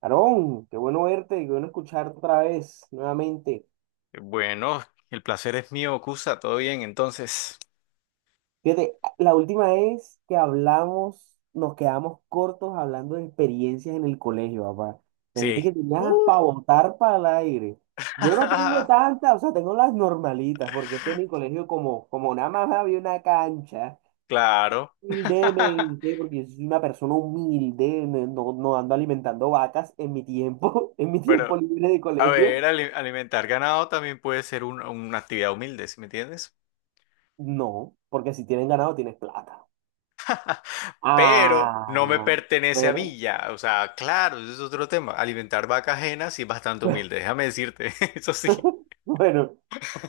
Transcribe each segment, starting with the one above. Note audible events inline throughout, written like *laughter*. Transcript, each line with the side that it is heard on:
right: Aarón, qué bueno verte, qué bueno escucharte otra vez, nuevamente.
left: Bueno, el placer es mío, Cusa. ¿Todo bien entonces?
right: Fíjate, la última vez que hablamos, nos quedamos cortos hablando de experiencias en el colegio, papá. Me dijiste
left: Sí.
right: que tenías
left: Uf.
right: para botar para el aire. Yo no tengo
left: *laughs*
right: tantas, o sea, tengo las normalitas, porque es que en mi colegio, como nada más había una cancha,
left: Claro. *laughs*
right: humildemente, porque yo soy una persona humilde, no, no ando alimentando vacas en mi tiempo, *laughs* en mi tiempo
left: Pero,
right: libre de
left: a ver,
right: colegio.
left: alimentar ganado también puede ser una actividad humilde, ¿sí me entiendes?
right: No, porque si tienen ganado, tienes plata.
left: Pero no me
right: Ah,
left: pertenece a mí
right: pero,
left: ya. O sea, claro, ese es otro tema. Alimentar vacas ajenas sí es bastante humilde,
right: *laughs*
left: déjame decirte. *laughs* Eso sí.
right: bueno,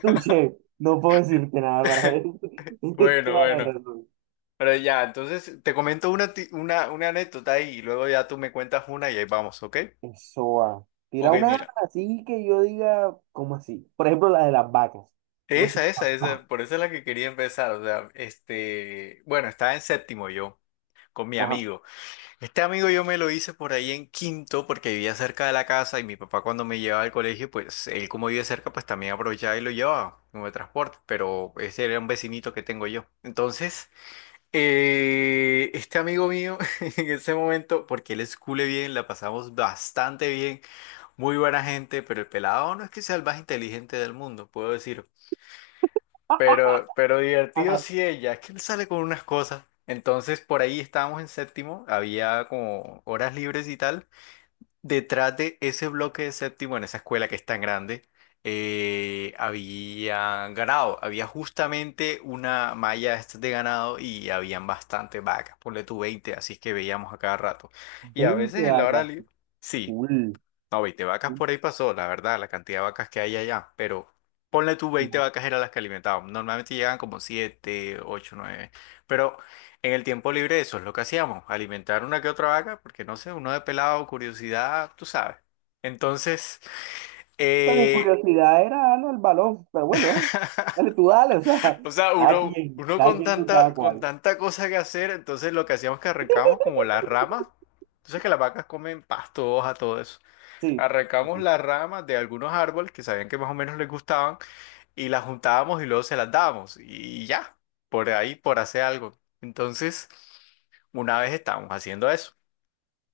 right: touché, no puedo decirte nada para
left: *laughs*
right: eso. *laughs* Tienes
left: Bueno,
right: toda la
left: bueno.
right: razón.
left: Pero ya, entonces te comento una anécdota y luego ya tú me cuentas una y ahí vamos, ¿ok?
right: Eso va. Tira
left: Ok,
right: una
left: mira.
right: así que yo diga, ¿cómo así? Por ejemplo, la de las vacas. ¿Cómo así?
left: Esa,
right: *laughs*
left: por eso es la que quería empezar. O sea, bueno, estaba en séptimo yo, con mi
right: Ajá.
left: amigo. Este amigo yo me lo hice por ahí en quinto, porque vivía cerca de la casa y mi papá cuando me llevaba al colegio, pues él como vive cerca, pues también aprovechaba y lo llevaba como de transporte, pero ese era un vecinito que tengo yo. Entonces, este amigo mío, *laughs* en ese momento, porque él es cule bien, la pasamos bastante bien, muy buena gente, pero el pelado no es que sea el más inteligente del mundo, puedo decir.
right: Ajá.
left: Pero divertido
right: Ajá.
left: sí ella, es que él sale con unas cosas. Entonces por ahí estábamos en séptimo, había como horas libres y tal. Detrás de ese bloque de séptimo, en esa escuela que es tan grande, había ganado, había justamente una malla estas de ganado y habían bastantes vacas, ponle tú 20 así que veíamos a cada rato. Y a veces
right: 20
left: en la hora
right: vacas.
left: libre, sí,
right: Cool.
left: no, 20 vacas por ahí pasó, la verdad, la cantidad de vacas que hay allá. Pero ponle tú 20 vacas eran las que alimentaban. Normalmente llegan como 7 8 nueve. Pero en el tiempo libre eso es lo que hacíamos, alimentar una que otra vaca, porque no sé, uno de pelado, curiosidad, tú sabes. Entonces,
right: Pero mi
left: eh,
right: curiosidad era darle al balón. Pero bueno, dale,
left: *laughs*
right: dale, tú dale. O sea,
left: o sea, uno, uno
right: cada
left: con
right: quien con
left: tanta,
right: cada
left: con
right: cual.
left: tanta cosa que hacer, entonces lo que hacíamos es que arrancábamos como las ramas. Entonces que las vacas comen pasto, hoja, todo eso.
right: Sí.
left: Arrancamos las ramas de algunos árboles que sabían que más o menos les gustaban y las juntábamos y luego se las dábamos y ya, por ahí, por hacer algo. Entonces, una vez estábamos haciendo eso,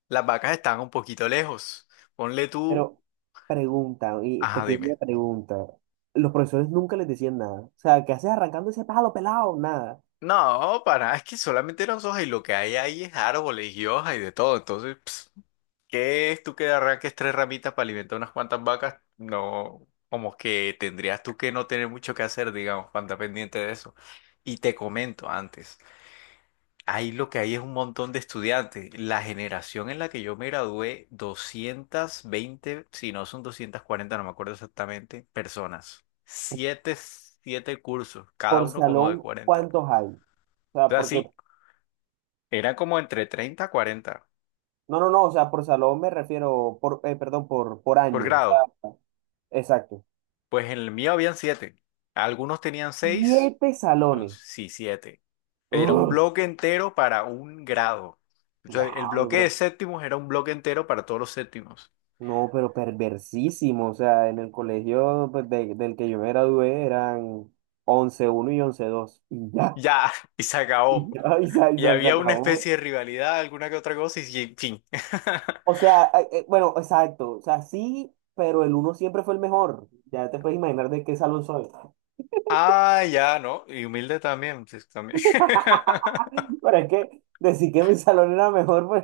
left: las vacas estaban un poquito lejos. Ponle tú,
right: Pero pregunta, y
left: ajá,
right: pequeña
left: dime.
right: pregunta. Los profesores nunca les decían nada. O sea, ¿qué haces arrancando ese pájaro pelado? Nada.
left: No, para, nada, es que solamente eran hojas y lo que hay ahí es árboles y hojas y de todo. Entonces, pss, ¿qué es tú que arranques tres ramitas para alimentar unas cuantas vacas? No, como que tendrías tú que no tener mucho que hacer, digamos, para andar pendiente de eso. Y te comento antes, ahí lo que hay es un montón de estudiantes. La generación en la que yo me gradué, 220, si no son 240, no me acuerdo exactamente, personas. Siete cursos, cada
right: Por
left: uno como de
right: salón,
left: 40.
right: ¿cuántos hay? O
left: O
right: sea,
left: sea,
right: porque,
left: sí, era como entre 30 a 40
right: no, no, no, o sea, por salón me refiero, por, perdón, por
left: por
right: año. O sea,
left: grado.
right: exacto.
left: Pues en el mío habían siete. Algunos tenían seis,
right: Siete
left: o
right: salones.
left: sí, siete. Era un
right: ¡Ugh!
left: bloque entero para un grado. O sea, el
right: Diablo,
left: bloque de
right: pero,
left: séptimos era un bloque entero para todos los séptimos.
right: no, pero perversísimo. O sea, en el colegio pues, del que yo me gradué eran once uno y once dos. Y ya,
left: Ya, *laughs* y se
right: *laughs*
left: acabó.
right: y ya, y se, y
left: Y
right: se se
left: había una especie
right: acabó.
left: de rivalidad, alguna que otra cosa, y en fin. *laughs*
right: O sea, bueno, exacto. O sea, sí, pero el uno siempre fue el mejor. Ya te puedes imaginar de qué salón soy. *laughs*
left: Ah, ya, ¿no? Y humilde también, pues, también. *laughs*
right: Pero es que decir que mi salón era mejor, pues.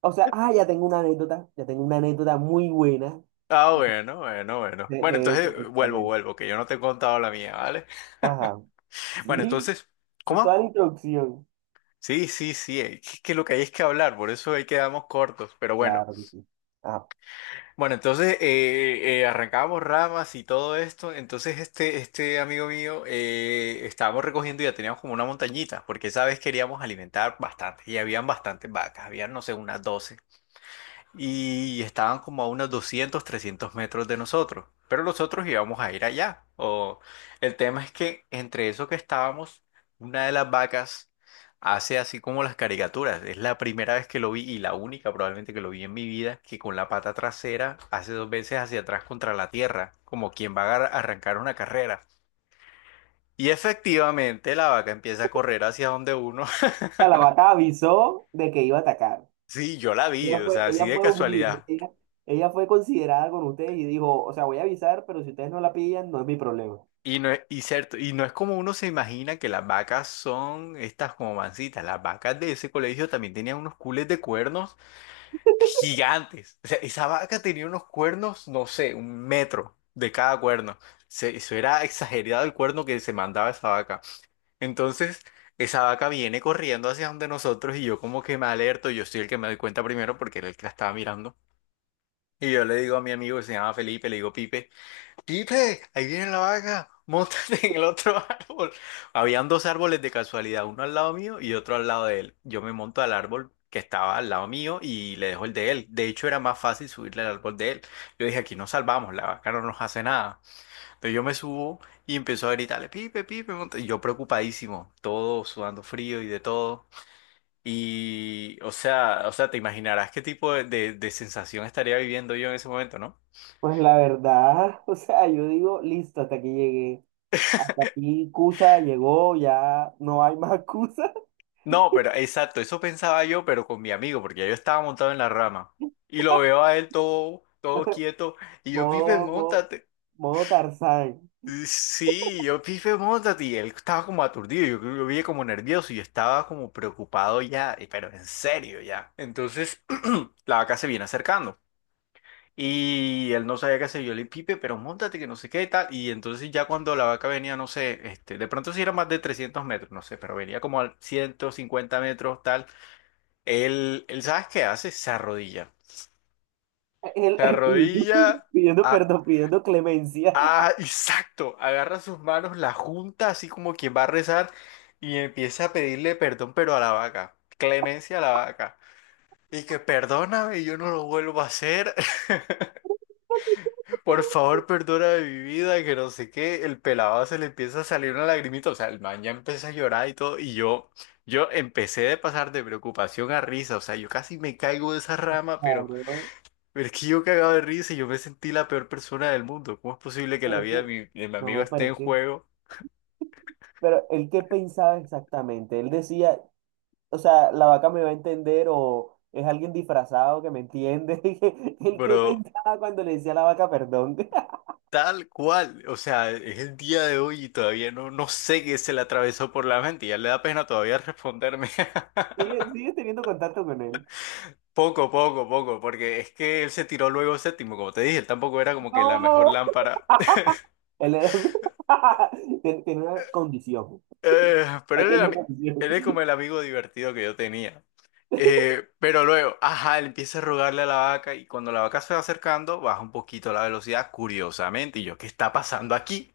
right: O sea, ah, ya tengo una anécdota. Ya tengo una anécdota muy buena
left: Ah, bueno, bueno, bueno. Bueno,
right: de
left: entonces
right: eso,
left: vuelvo,
right: precisamente.
left: vuelvo, que yo no te he contado la mía, ¿vale? *laughs*
right: Ajá.
left: Bueno,
right: Sí,
left: entonces,
right: es toda la
left: ¿cómo?
right: introducción.
left: Sí, sí, sí, que lo que hay es que hablar, por eso ahí quedamos cortos, pero bueno.
right: Claro que sí. Ajá.
left: Bueno, entonces arrancábamos ramas y todo esto, entonces este amigo mío estábamos recogiendo y ya teníamos como una montañita, porque esa vez queríamos alimentar bastante y habían bastantes vacas, habían no sé, unas 12 y estaban como a unos 200 300 metros de nosotros, pero nosotros íbamos a ir allá. O el tema es que entre eso que estábamos, una de las vacas hace así como las caricaturas. Es la primera vez que lo vi y la única probablemente que lo vi en mi vida que con la pata trasera hace dos veces hacia atrás contra la tierra, como quien va a arrancar una carrera. Y efectivamente la vaca empieza a correr hacia donde uno. *laughs*
right: La lavata avisó de que iba a atacar.
left: Sí, yo la vi, o sea, así
right: Ella
left: de
right: fue humilde.
left: casualidad.
right: Ella fue considerada con ustedes y dijo, o sea, voy a avisar, pero si ustedes no la pillan, no es mi problema.
left: Y no es, y cierto, y no es como uno se imagina que las vacas son estas como mancitas. Las vacas de ese colegio también tenían unos cules de cuernos gigantes. O sea, esa vaca tenía unos cuernos, no sé, un metro de cada cuerno. Se- eso era exagerado el cuerno que se mandaba esa vaca. Entonces, esa vaca viene corriendo hacia donde nosotros y yo como que me alerto. Yo soy el que me doy cuenta primero porque era el que la estaba mirando. Y yo le digo a mi amigo que se llama Felipe, le digo, Pipe. Pipe, ahí viene la vaca, *laughs* montate en el otro árbol. Habían dos árboles de casualidad, uno al lado mío y otro al lado de él. Yo me monto al árbol que estaba al lado mío y le dejo el de él. De hecho, era más fácil subirle al árbol de él. Yo dije, aquí nos salvamos, la vaca no nos hace nada. Entonces yo me subo y empezó a gritarle, Pipe, Pipe, monta-". Y yo preocupadísimo, todo sudando frío y de todo. Y, o sea, te imaginarás qué tipo de sensación estaría viviendo yo en ese momento, ¿no?
right: Pues la verdad, *laughs* o sea, yo digo, listo, hasta aquí llegué. Hasta aquí Cusa llegó, ya no hay más Cusa.
left: No, pero exacto, eso pensaba yo, pero con mi amigo, porque ya yo estaba montado en la rama. Y lo veo a él todo, todo quieto,
right: *laughs*
left: y yo, Pipe,
right: Modo, modo,
left: montate.
right: Modo Tarzán.
left: Sí, yo, Pipe, montate. Y él estaba como aturdido, yo lo vi como nervioso, y yo estaba como preocupado ya, pero en serio ya. Entonces, *clears throat* la vaca se viene acercando. Y él no sabía qué hacer, yo le dije, Pipe, pero montate, que no sé qué y tal. Y entonces ya cuando la vaca venía, no sé, de pronto sí era más de 300 metros, no sé, pero venía como a 150 metros, tal. Él, ¿sabes qué hace? Se arrodilla.
right: Él
left: Se
right: *laughs* pidiendo,
left: arrodilla
right: pidiendo
left: a,
right: perdón, pidiendo clemencia.
left: exacto, agarra sus manos, la junta así como quien va a rezar y empieza a pedirle perdón, pero a la vaca, clemencia a la vaca. Y que perdóname, yo no lo vuelvo a hacer. *laughs*
right: *laughs*
left: Por favor, perdona mi vida, que no sé qué. El pelado se le empieza a salir una lagrimita. O sea, el man ya empieza a llorar y todo. Y yo empecé de pasar de preocupación a risa. O sea, yo casi me caigo de esa rama, pero
right: Claro,
left: Pero es que yo cagado de risa y yo me sentí la peor persona del mundo. ¿Cómo es posible que la
right: pero es
left: vida de
right: que,
left: mi amigo
right: no, pero
left: esté
right: es
left: en
right: que,
left: juego?
right: pero él qué pensaba exactamente, él decía, o sea, la vaca me va a entender o es alguien disfrazado que me entiende, *laughs* él qué
left: Pero
right: pensaba cuando le decía a la vaca perdón. *laughs*
left: tal cual. O sea, es el día de hoy y todavía no sé qué se le atravesó por la mente. Ya le da pena todavía responderme. *laughs*
right: Sigue, sigue teniendo contacto con él.
left: Poco, poco, poco. Porque es que él se tiró luego séptimo, como te dije. Él tampoco era como que la mejor
right: No.
left: lámpara.
right: Él era- *laughs* Tiene una condición,
left: Pero él era,
right: pequeña condición.
left: él es como el amigo divertido que yo tenía. Pero luego, ajá, él empieza a rogarle a la vaca y cuando la vaca se va acercando, baja un poquito la velocidad, curiosamente. Y yo, ¿qué está pasando aquí?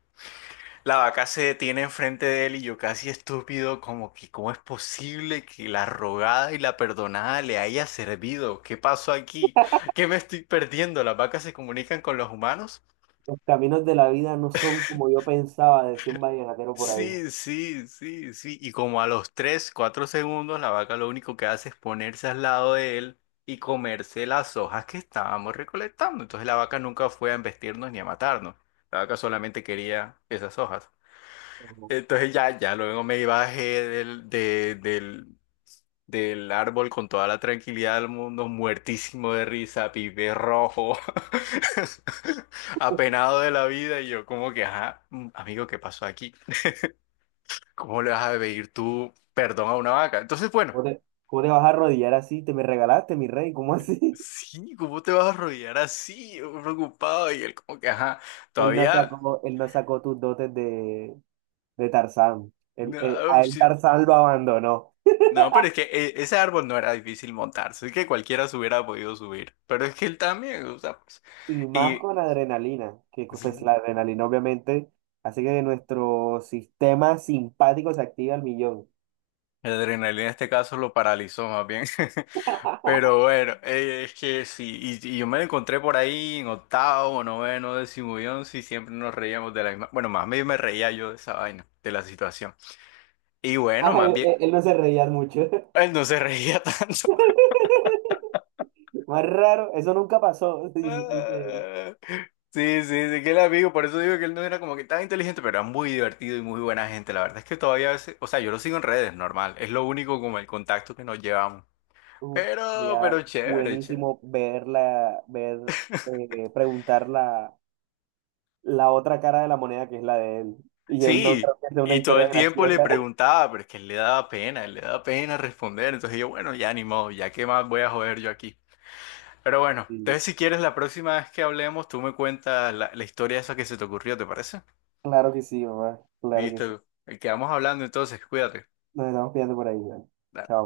left: La vaca se detiene enfrente de él y yo casi estúpido, como que, ¿cómo es posible que la rogada y la perdonada le haya servido? ¿Qué pasó aquí? ¿Qué me estoy perdiendo? ¿Las vacas se comunican con los humanos?
right: Los caminos de la vida no son como yo pensaba, decía un vallenatero por ahí.
left: Sí, sí, sí, sí. Y como a los 3, 4 segundos, la vaca lo único que hace es ponerse al lado de él y comerse las hojas que estábamos recolectando. Entonces la vaca nunca fue a embestirnos ni a matarnos. La vaca solamente quería esas hojas.
right: Ujú.
left: Entonces ya, ya luego me bajé del árbol con toda la tranquilidad del mundo, muertísimo de risa, pibe rojo, *laughs* apenado de la vida. Y yo como que, ajá, amigo, ¿qué pasó aquí? ¿Cómo le vas a pedir tú perdón a una vaca? Entonces, bueno,
right: Cómo te vas a arrodillar así? Te me regalaste, mi rey, ¿cómo así?
left: sí, ¿cómo te vas a arrodillar así, yo preocupado? Y él como que, ajá,
right: *laughs*
left: todavía...
right: Él no sacó tus dotes de Tarzán.
left: No,
right: A él
left: sí.
right: Tarzán lo abandonó.
left: No, pero es que ese árbol no era difícil montarse, es que cualquiera se hubiera podido subir, pero es que él también, o sea, pues,
right: Y más
left: y
right: con adrenalina, que pues,
left: ujú
right: la adrenalina obviamente hace que nuestro sistema simpático se active al millón.
left: la adrenalina en este caso lo paralizó más bien. *laughs* Pero
right: *laughs*
left: bueno, es que sí, y yo me la encontré por ahí en octavo, noveno, décimo y once y siempre nos reíamos de la misma, bueno, más bien me reía yo de esa vaina, de la situación. Y bueno, más
right: Ay,
left: bien,
right: él no se reía mucho.
left: *laughs* él no se reía *laughs* tanto.
right: *laughs* Más raro, eso nunca pasó, *laughs* dice, dice él.
left: Ah, sí, sí, sí, que el amigo, por eso digo que él no era como que tan inteligente, pero era muy divertido y muy buena gente. La verdad es que todavía a veces, o sea, yo lo sigo en redes, normal, es lo único como el contacto que nos llevamos.
right: Uf,
left: Pero,
right: sería
left: pero chévere, chévere.
right: buenísimo ver la, ver, preguntar la, la otra cara de la moneda que es la de él. Y él no
left: Sí,
right: creo que sea una
left: y todo
right: historia
left: el tiempo le
right: graciosa. *laughs*
left: preguntaba, pero es que él le daba pena, él le daba pena responder. Entonces yo, bueno, ya ni modo, ya qué más voy a joder yo aquí. Pero bueno,
right: Sí,
left: entonces si quieres la próxima vez que hablemos, tú me cuentas la historia esa que se te ocurrió, ¿te parece?
right: claro que sí, mamá, claro que sí.
left: Listo, quedamos hablando entonces, cuídate.
right: Nos estamos pillando por ahí, ¿vale?
left: Dale.
right: Chao.